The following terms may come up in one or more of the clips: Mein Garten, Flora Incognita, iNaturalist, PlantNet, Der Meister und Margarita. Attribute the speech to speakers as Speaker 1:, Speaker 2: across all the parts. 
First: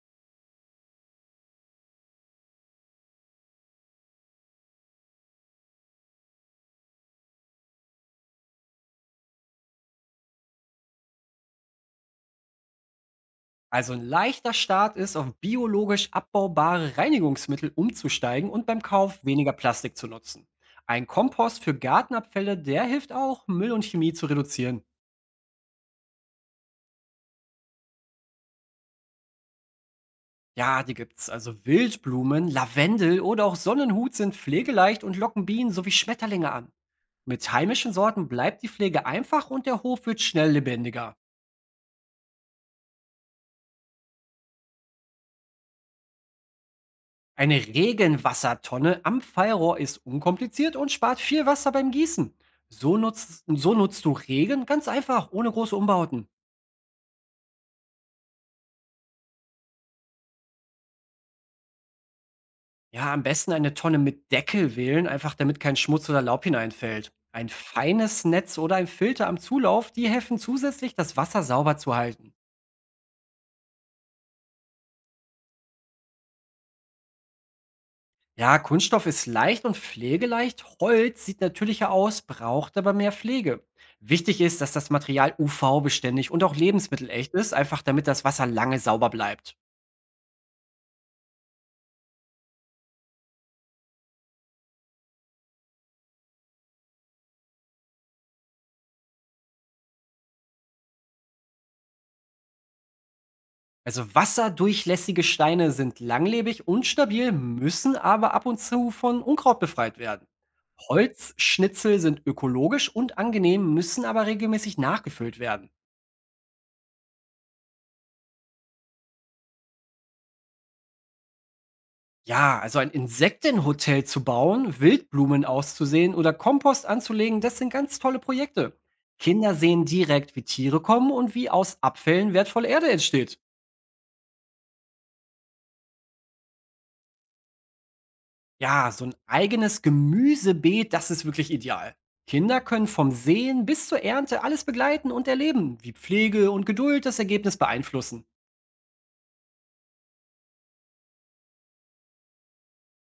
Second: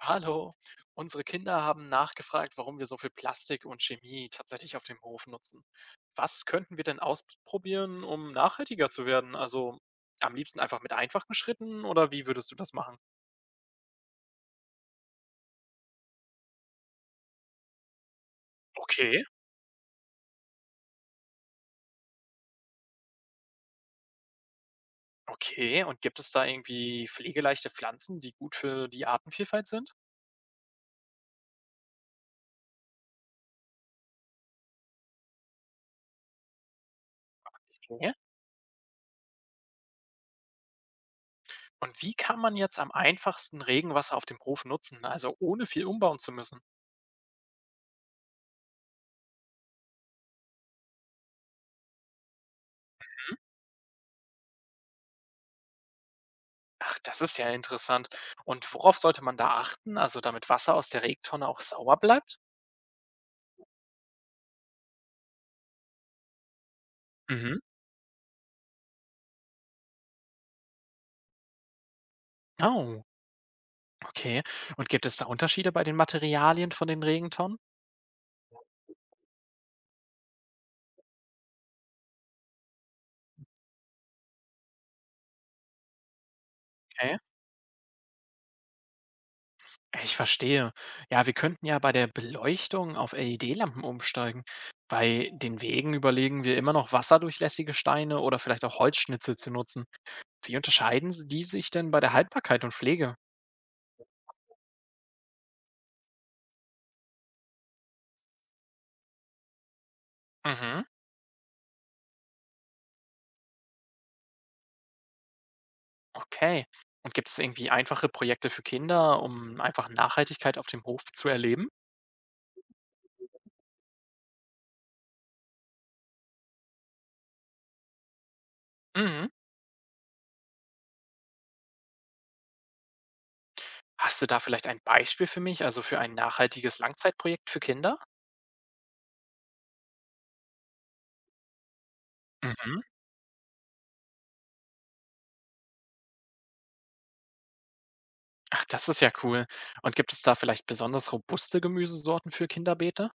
Speaker 1: Hallo, unsere Kinder haben nachgefragt, warum wir so viel Plastik und Chemie tatsächlich auf dem Hof nutzen. Was könnten wir denn ausprobieren, um nachhaltiger zu werden? Also am liebsten einfach mit einfachen Schritten oder wie würdest du das machen?
Speaker 2: Also ein leichter Start ist, auf biologisch abbaubare Reinigungsmittel umzusteigen und beim
Speaker 1: Okay.
Speaker 2: Kauf weniger Plastik zu nutzen. Ein Kompost für Gartenabfälle, der hilft auch, Müll und Chemie zu reduzieren.
Speaker 1: Okay, und gibt es da irgendwie pflegeleichte Pflanzen, die gut für die Artenvielfalt sind?
Speaker 2: Ja, die gibt's. Also Wildblumen, Lavendel oder auch Sonnenhut sind pflegeleicht und locken Bienen sowie Schmetterlinge an. Mit heimischen
Speaker 1: Okay.
Speaker 2: Sorten bleibt die Pflege einfach und der Hof wird schnell lebendiger.
Speaker 1: Und wie kann man jetzt am einfachsten Regenwasser auf dem Hof nutzen, also ohne viel umbauen zu müssen?
Speaker 2: Eine Regenwassertonne am Fallrohr ist unkompliziert und spart viel Wasser beim Gießen. So nutzt du Regen ganz einfach, ohne große Umbauten.
Speaker 1: Ach, das ist ja interessant. Und worauf sollte man da achten? Also, damit Wasser aus der Regentonne auch sauer bleibt?
Speaker 2: Ja, am besten eine Tonne mit Deckel wählen, einfach damit kein Schmutz oder Laub hineinfällt. Ein
Speaker 1: Mhm.
Speaker 2: feines Netz oder ein Filter am Zulauf, die helfen zusätzlich, das Wasser sauber zu halten.
Speaker 1: Oh, okay. Und gibt es da Unterschiede bei den Materialien von den Regentonnen?
Speaker 2: Ja, Kunststoff ist leicht und pflegeleicht. Holz sieht natürlicher aus, braucht aber mehr Pflege. Wichtig ist, dass das Material UV-beständig und auch
Speaker 1: Okay.
Speaker 2: lebensmittelecht ist, einfach damit das Wasser lange sauber bleibt.
Speaker 1: Ich verstehe. Ja, wir könnten ja bei der Beleuchtung auf LED-Lampen umsteigen. Bei den Wegen überlegen wir immer noch wasserdurchlässige Steine oder vielleicht auch Holzschnitzel zu nutzen. Wie unterscheiden die sich denn bei der Haltbarkeit und Pflege?
Speaker 2: Also wasserdurchlässige Steine sind langlebig und stabil, müssen aber ab und zu von Unkraut befreit werden.
Speaker 1: Mhm.
Speaker 2: Holzschnitzel sind ökologisch und angenehm, müssen aber regelmäßig nachgefüllt werden.
Speaker 1: Okay. Und gibt es irgendwie einfache Projekte für Kinder, um einfach Nachhaltigkeit auf dem Hof zu erleben?
Speaker 2: Ja, also ein Insektenhotel zu bauen, Wildblumen auszusehen oder Kompost anzulegen, das sind ganz tolle Projekte.
Speaker 1: Mhm.
Speaker 2: Kinder sehen direkt, wie Tiere kommen und wie aus Abfällen wertvolle Erde entsteht.
Speaker 1: Hast du da vielleicht ein Beispiel für mich, also für ein nachhaltiges Langzeitprojekt für Kinder?
Speaker 2: Ja, so ein eigenes Gemüsebeet, das ist wirklich ideal. Kinder
Speaker 1: Mhm.
Speaker 2: können vom Sehen bis zur Ernte alles begleiten und erleben, wie Pflege und Geduld das Ergebnis beeinflussen.
Speaker 1: Ach, das ist ja cool. Und gibt es da vielleicht besonders robuste Gemüsesorten für Kinderbeete?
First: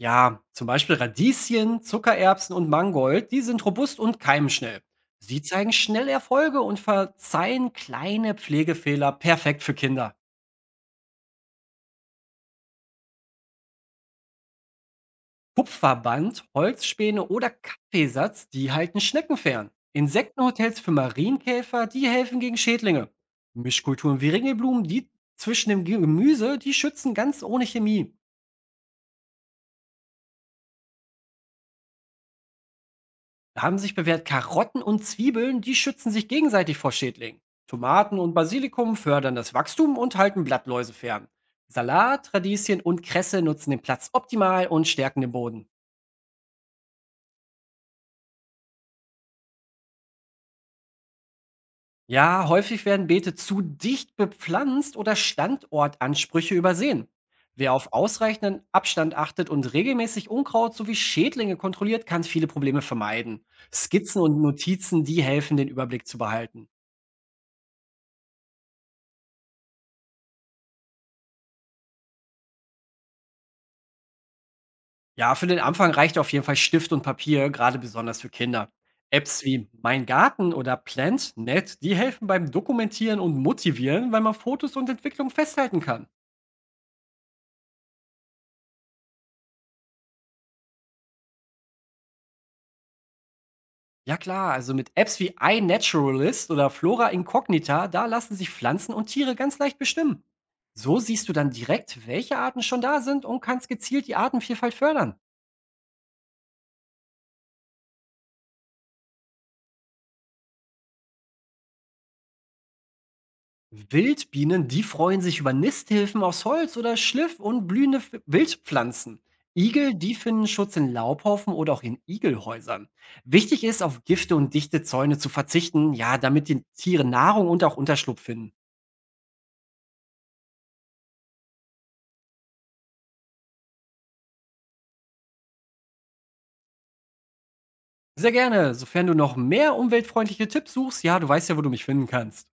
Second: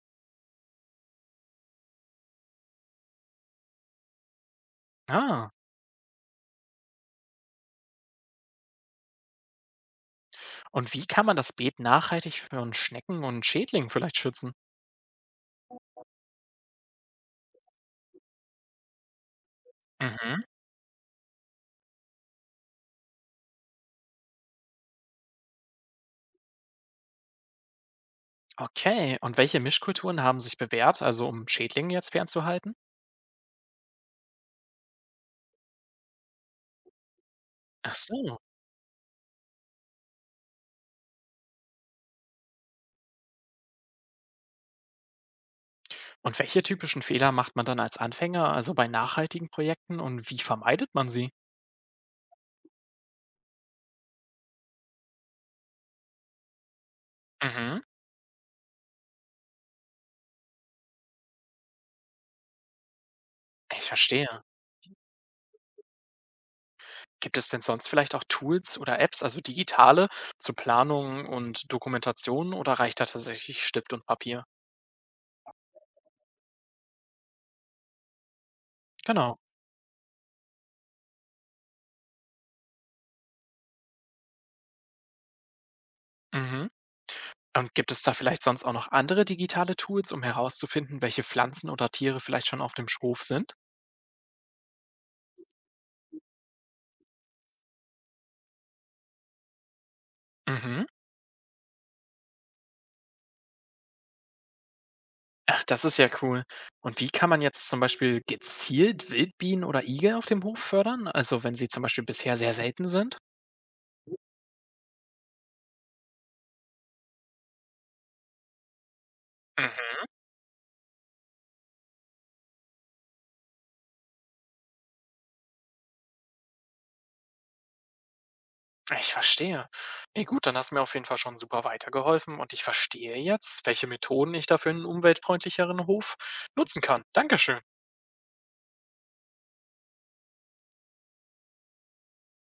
Speaker 2: Ja, zum Beispiel Radieschen, Zuckererbsen und Mangold, die sind robust und keimschnell. Sie
Speaker 1: Ah.
Speaker 2: zeigen schnell Erfolge und verzeihen kleine Pflegefehler perfekt für Kinder.
Speaker 1: Und wie kann man das Beet nachhaltig von Schnecken und Schädlingen vielleicht schützen?
Speaker 2: Kupferband, Holzspäne oder Kaffeesatz, die halten Schnecken fern.
Speaker 1: Mhm.
Speaker 2: Insektenhotels für Marienkäfer, die helfen gegen Schädlinge. Mischkulturen wie Ringelblumen, die zwischen dem Gemüse, die schützen ganz ohne Chemie.
Speaker 1: Okay. Und welche Mischkulturen haben sich bewährt, also um Schädlinge jetzt fernzuhalten?
Speaker 2: Haben sich bewährt, Karotten und Zwiebeln, die schützen sich gegenseitig vor Schädlingen.
Speaker 1: Ach
Speaker 2: Tomaten und
Speaker 1: so.
Speaker 2: Basilikum fördern das Wachstum und halten Blattläuse fern. Salat, Radieschen und Kresse nutzen den Platz optimal und stärken den Boden.
Speaker 1: Und welche typischen Fehler macht man dann als Anfänger, also bei nachhaltigen Projekten und wie vermeidet man sie?
Speaker 2: Ja, häufig werden Beete zu dicht bepflanzt oder Standortansprüche übersehen. Wer
Speaker 1: Mhm,
Speaker 2: auf ausreichenden Abstand achtet und regelmäßig Unkraut sowie Schädlinge kontrolliert, kann viele Probleme vermeiden.
Speaker 1: ich
Speaker 2: Skizzen
Speaker 1: verstehe.
Speaker 2: und Notizen, die helfen, den Überblick zu behalten.
Speaker 1: Gibt es denn sonst vielleicht auch Tools oder Apps, also digitale, zur Planung und Dokumentation oder reicht da tatsächlich Stift und Papier?
Speaker 2: Ja, für den Anfang reicht auf jeden Fall Stift und Papier, gerade besonders für Kinder.
Speaker 1: Genau.
Speaker 2: Apps wie Mein Garten oder PlantNet, die helfen beim Dokumentieren und Motivieren, weil man Fotos und Entwicklung festhalten kann.
Speaker 1: Mhm. Und gibt es da vielleicht sonst auch noch andere digitale Tools, um herauszufinden, welche Pflanzen oder Tiere vielleicht schon auf dem Schrof sind?
Speaker 2: Ja klar, also mit Apps wie iNaturalist oder Flora Incognita, da lassen sich Pflanzen und Tiere ganz leicht bestimmen.
Speaker 1: Mhm.
Speaker 2: So siehst du dann direkt, welche Arten schon da sind und kannst gezielt die Artenvielfalt fördern.
Speaker 1: Ach, das ist ja cool. Und wie kann man jetzt zum Beispiel gezielt Wildbienen oder Igel auf dem Hof fördern? Also wenn sie zum Beispiel bisher sehr selten sind?
Speaker 2: Wildbienen, die freuen sich über Nisthilfen aus Holz oder Schliff und blühende F Wildpflanzen.
Speaker 1: Mhm,
Speaker 2: Igel, die finden Schutz in Laubhaufen oder auch in Igelhäusern. Wichtig ist, auf Gifte und dichte Zäune zu verzichten, ja, damit die Tiere Nahrung und auch Unterschlupf finden.
Speaker 1: ich verstehe. Nee, gut, dann hast du mir auf jeden Fall schon super weitergeholfen und ich verstehe jetzt, welche Methoden ich dafür einen umweltfreundlicheren Hof nutzen kann. Dankeschön.
Speaker 2: Sehr gerne, sofern du noch mehr umweltfreundliche Tipps suchst, ja, du weißt ja, wo du mich finden kannst.